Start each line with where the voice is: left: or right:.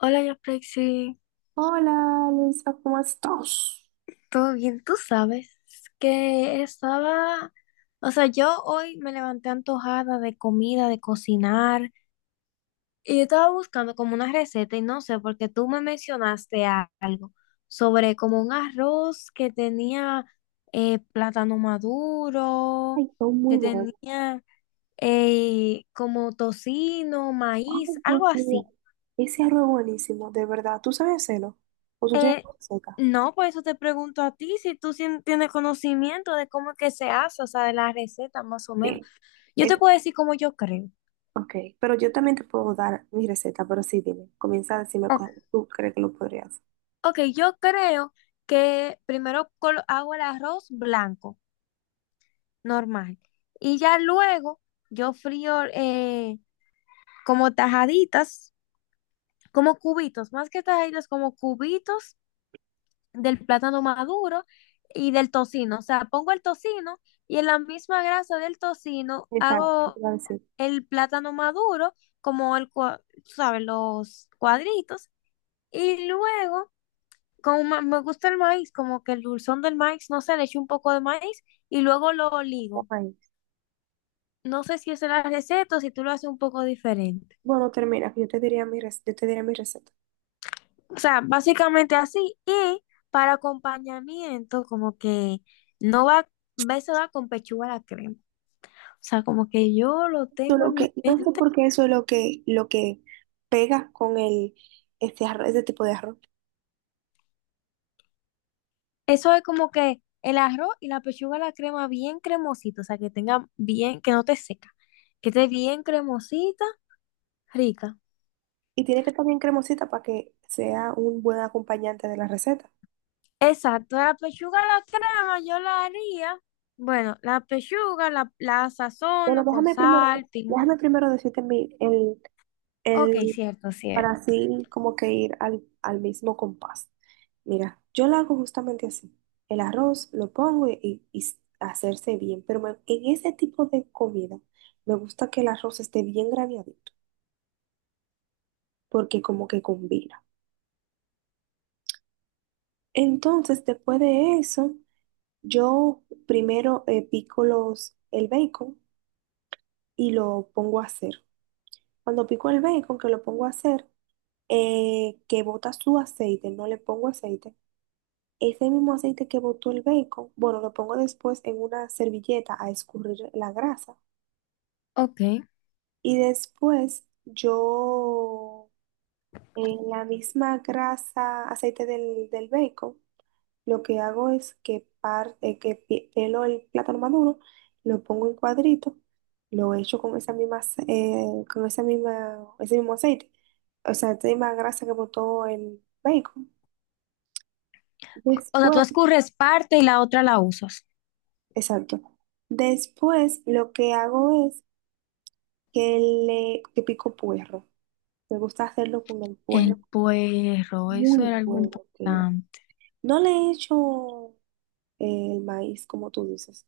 left: Hola, Yaprexi,
right: Hola, Luisa, ¿cómo estás?
left: ¿todo bien? Tú sabes que estaba, o sea, yo hoy me levanté antojada de comida, de cocinar, y yo estaba buscando como una receta y no sé, porque tú me mencionaste algo sobre como un arroz que tenía plátano maduro,
right: Ay, todo
left: que
right: muy bueno.
left: tenía como tocino, maíz,
right: Ay, Dios
left: algo
right: mío.
left: así.
right: Ese arroz buenísimo, de verdad. ¿Tú sabes hacerlo? ¿O tú tienes
left: Eh,
right: receta?
left: no, por eso te pregunto a ti si tienes conocimiento de cómo es que se hace, o sea, de la receta más o menos.
right: Sí.
left: Yo te
right: Es,
left: puedo decir cómo yo creo.
right: ok, pero yo también te puedo dar mi receta, pero sí, dime. Comienza a decirme
left: Ok,
right: cómo tú crees que lo podrías.
left: ok, yo creo que primero hago el arroz blanco, normal, y ya luego yo frío como tajaditas, como cubitos, más que tajaditas, como cubitos del plátano maduro y del tocino. O sea, pongo el tocino y en la misma grasa del tocino
right: Exacto, te
left: hago
right: iba a decir.
left: el plátano maduro, como ¿sabes? Los cuadritos. Y luego, como me gusta el maíz, como que el dulzón del maíz, no sé, le echo un poco de maíz y luego lo ligo.
right: Ay.
left: No sé si esa es la receta o si tú lo haces un poco diferente.
right: Bueno, termina, que yo te diría yo te diré mi receta.
left: O sea, básicamente así. Y para acompañamiento, como que no va, eso va con pechuga a la crema. O sea, como que yo lo
right: Yo
left: tengo
right: Lo
left: en mi
right: que, no sé
left: mente.
right: por qué eso es lo que pega con este arroz, ese tipo de arroz.
left: Eso es como que el arroz y la pechuga, la crema bien cremosita, o sea, que tenga bien, que no te seca, que esté bien cremosita, rica.
right: Y tiene que estar bien cremosita para que sea un buen acompañante de la receta.
left: Exacto, la pechuga, la crema, yo la haría. Bueno, la pechuga la, la
right: Bueno,
left: sazono con
right: déjame primero,
left: sal, pimienta.
right: déjame primero decirte el,
left: Ok, cierto,
right: para
left: cierto.
right: así como que ir al mismo compás. Mira, yo lo hago justamente así. El arroz lo pongo y hacerse bien, pero en ese tipo de comida me gusta que el arroz esté bien graneadito, porque como que combina. Entonces, después de eso, yo primero pico el bacon y lo pongo a hacer. Cuando pico el bacon, que lo pongo a hacer, que bota su aceite, no le pongo aceite. Ese mismo aceite que botó el bacon, bueno, lo pongo después en una servilleta a escurrir la grasa.
left: Ok.
right: Y después yo, en la misma grasa, aceite del bacon, lo que hago es que pelo el plátano maduro, lo pongo en cuadrito, lo echo con con esa misma, ese mismo aceite, o sea, esa misma grasa que botó el bacon.
left: O sea, tú
right: Después,
left: escurres parte y la otra la usas.
right: exacto. Después lo que hago es que le que pico puerro. Me gusta hacerlo con el puerro.
left: El puerro, eso
right: Muy
left: era algo
right: bueno queda.
left: importante.
right: No le he hecho el maíz, como tú dices.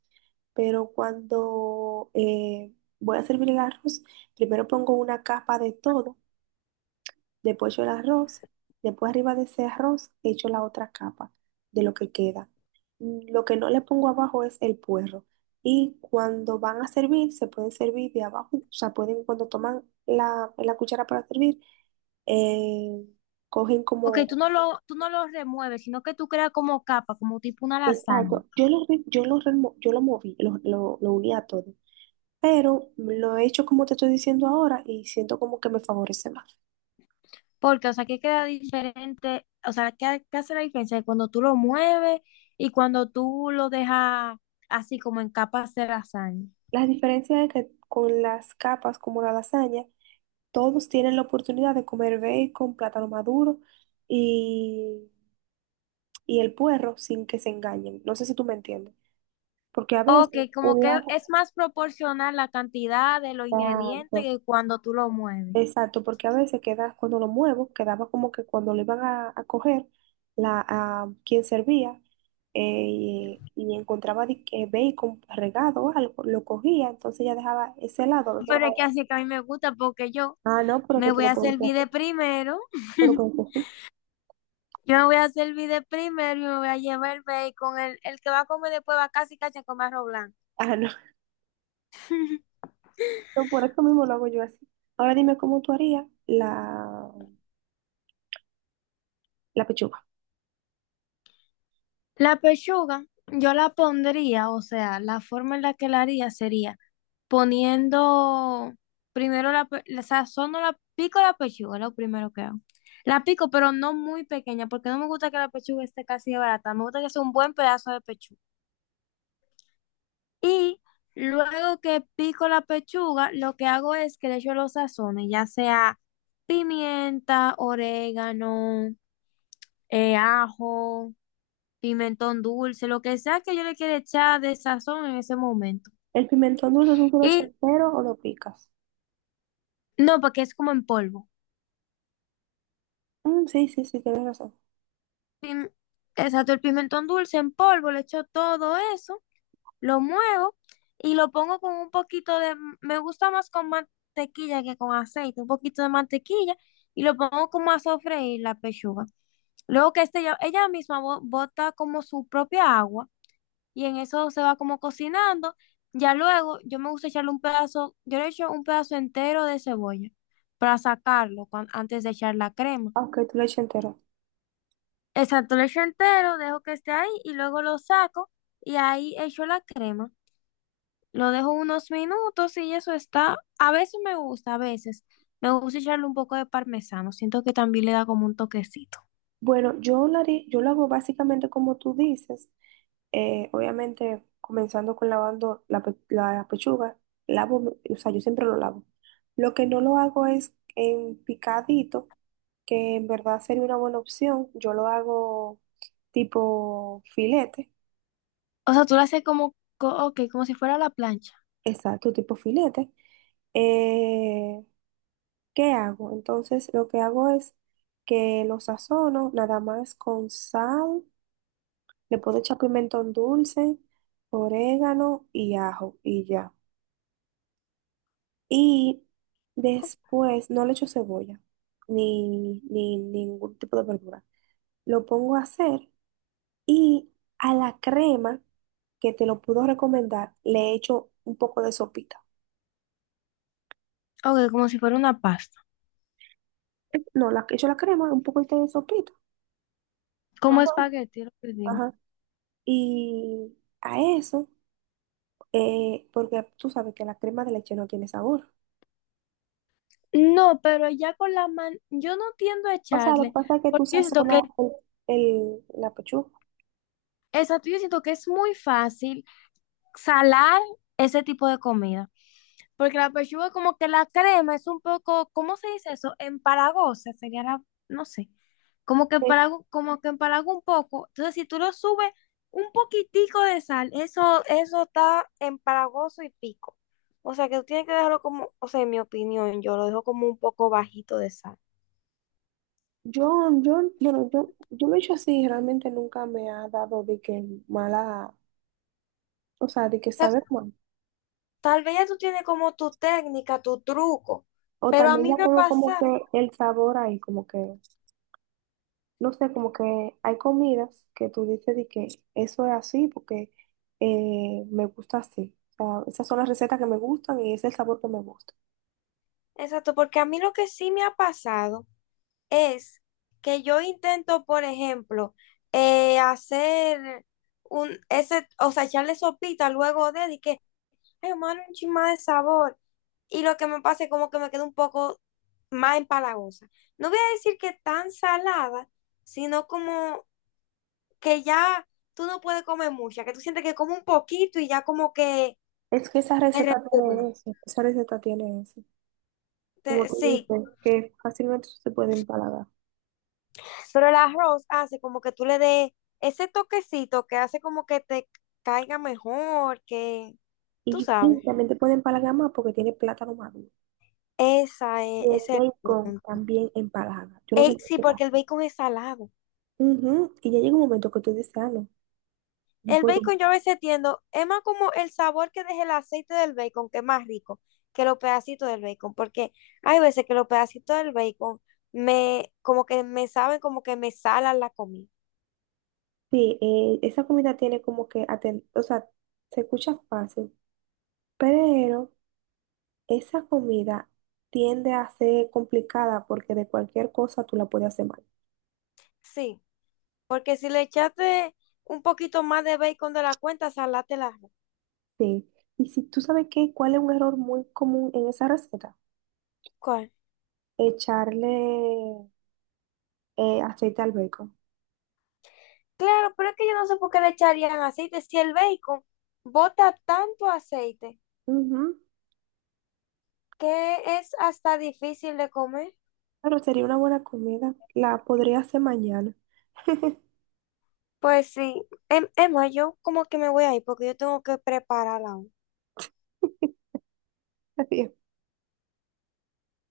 right: Pero cuando voy a servir el arroz, primero pongo una capa de todo, después echo el arroz, después arriba de ese arroz echo la otra capa de lo que queda. Mm, lo que no le pongo abajo es el puerro. Y cuando van a servir, se pueden servir de abajo, o sea, pueden, cuando toman la cuchara para servir, eh, cogen
left: Ok,
right: como...
left: tú no lo remueves, sino que tú creas como capa, como tipo una lasaña.
right: Exacto, yo lo moví, lo uní a todo. Pero lo he hecho como te estoy diciendo ahora y siento como que me favorece más.
left: Porque, o sea, que queda diferente, o sea, ¿qué, qué hace la diferencia cuando tú lo mueves y cuando tú lo dejas así como en capas de lasaña?
right: La diferencia es que con las capas como la lasaña, todos tienen la oportunidad de comer bacon, plátano maduro y, y el puerro sin que se engañen. No sé si tú me entiendes, porque a veces
left: Ok, como
right: un
left: que
right: lado...
left: es más proporcional la cantidad de los ingredientes que cuando tú lo mueves.
right: Exacto, porque a veces queda, cuando lo muevo, quedaba como que cuando lo iban a coger, a quien servía, eh, y encontraba de que bacon regado o algo, lo cogía, entonces ya dejaba ese lado, lo
left: Pero es que
right: dejaba.
left: así que a mí me gusta porque yo
right: Ah, no, pero que
left: me
right: tú
left: voy
right: lo
left: a
right: puedes hacer,
left: servir de primero,
right: pero con tu fi-.
left: yo me voy a servir de primero y me voy a llevar el bacon, el que va a comer después va casi casi a comer arroz blanco.
right: Ah, no, no, por eso mismo lo hago yo así. Ahora dime cómo tú harías la pechuga.
left: La pechuga, yo la pondría, o sea, la forma en la que la haría sería poniendo primero la sazono la pico la pechuga, lo primero que hago. La pico, pero no muy pequeña, porque no me gusta que la pechuga esté casi de barata, me gusta que sea un buen pedazo de pechuga. Y luego que pico la pechuga, lo que hago es que le echo los sazones, ya sea pimienta, orégano, ajo. Pimentón dulce, lo que sea que yo le quiera echar de sazón en ese momento.
right: ¿El pimentón dulce es un dulce
left: Y
right: entero o lo picas?
left: no, porque es como en polvo.
right: Mm, sí, sí, sí, tienes razón.
left: Pim- Exacto, el pimentón dulce en polvo, le echo todo eso, lo muevo y lo pongo con un poquito de, me gusta más con mantequilla que con aceite, un poquito de mantequilla y lo pongo como a sofreír la pechuga. Luego que este, ella misma bota como su propia agua y en eso se va como cocinando. Ya luego yo me gusta echarle un pedazo, yo le echo un pedazo entero de cebolla para sacarlo antes de echar la crema.
right: Aunque tú le eches entero.
left: Exacto, lo echo entero, dejo que esté ahí y luego lo saco y ahí echo la crema. Lo dejo unos minutos y eso está. A veces me gusta, a veces me gusta echarle un poco de parmesano. Siento que también le da como un toquecito.
right: Yo lo hago básicamente como tú dices. Obviamente, comenzando con lavando la pechuga, o sea, yo siempre lo lavo. Lo que no lo hago es en picadito, que en verdad sería una buena opción. Yo lo hago tipo filete,
left: O sea, tú lo haces como, ok, como si fuera la plancha.
right: exacto, tipo filete. Eh, ¿Qué hago? Entonces, lo que hago es que lo sazono nada más con sal. Le puedo echar pimentón dulce, orégano y ajo y ya. Y después no le echo cebolla ni ningún tipo de verdura. Lo pongo a hacer y a la crema que te lo puedo recomendar le echo un poco de sopita.
left: Ok, como si fuera una pasta.
right: No, echo la crema, un poco de sopita.
left: Como
right: Ajá.
left: espagueti, lo que digo.
right: Ajá. Y a eso, porque tú sabes que la crema de leche no tiene sabor.
left: No, pero ya con la mano, yo no tiendo a
right: O sea, lo que
left: echarle,
right: pasa es que tú
left: porque yo siento que,
right: sazonas la pechuga.
left: exacto, yo siento que es muy fácil salar ese tipo de comida, porque la pechuga como que la crema es un poco, ¿cómo se dice eso? Empalagosa, sería la, no sé,
right: Eh,
left: como que empalaga un poco, entonces si tú lo subes un poquitico de sal, eso está empalagoso y pico, o sea que tú tienes que dejarlo como, o sea, en mi opinión, yo lo dejo como un poco bajito de sal.
right: Yo, yo lo he hecho así, realmente nunca me ha dado de que mala, o sea, de que
left: O sea,
right: sabe mal.
left: tal vez ya tú tienes como tu técnica, tu truco,
right: O
left: pero a
right: también
left: mí
right: ya
left: me ha
right: tengo como que
left: pasado,
right: el sabor ahí, como que, no sé, como que hay comidas que tú dices de que eso es así porque me gusta así. O sea, esas son las recetas que me gustan y ese es el sabor que me gusta.
left: exacto, porque a mí lo que sí me ha pasado es que yo intento, por ejemplo, hacer un, ese, o sea, echarle sopita luego de, y que, ay, hermano, un chin más de sabor. Y lo que me pasa es como que me queda un poco más empalagosa. No voy a decir que tan salada, sino como que ya tú no puedes comer mucha, que tú sientes que comes un poquito y ya como que
right: Es que esa
left: te
right: receta tiene
left: repugna.
right: eso, esa receta tiene eso. Como tú
left: Sí,
right: dices, que fácilmente se puede empalagar.
left: pero el arroz hace como que tú le des ese toquecito que hace como que te caiga mejor, que tú
right: Y sí,
left: sabes.
right: también te pueden empalagar más porque tiene plátano maduro.
left: Esa
right: Y
left: es,
right: el
left: ese es el
right: bacon
left: punto.
right: también empalaga. Yo no sé
left: Ey,
right: si
left: sí,
right: te pasa.
left: porque el bacon es salado.
right: Ujú. Y ya llega un momento que tú dices, ah, no, no
left: El
right: puedo más.
left: bacon yo a veces tiendo, es más como el sabor que deja el aceite del bacon, que es más rico que los pedacitos del bacon, porque hay veces que los pedacitos del bacon me, como que me saben, como que me salan la comida.
right: Sí, esa comida tiene como que, o sea, se escucha fácil, pero esa comida tiende a ser complicada porque de cualquier cosa tú la puedes hacer mal.
left: Sí, porque si le echaste un poquito más de bacon de la cuenta, salate la
right: Sí. Y si tú sabes qué, cuál es un error muy común en esa receta,
left: ¿Cuál?
right: echarle aceite al bacon.
left: Claro, pero es que yo no sé por qué le echarían aceite si el bacon bota tanto aceite
right: Ujú.
left: que es hasta difícil de comer.
right: Claro, sería una buena comida. La podría hacer mañana.
left: Pues sí, Emma, yo como que me voy a ir porque yo tengo que preparar la U.
right: Estaría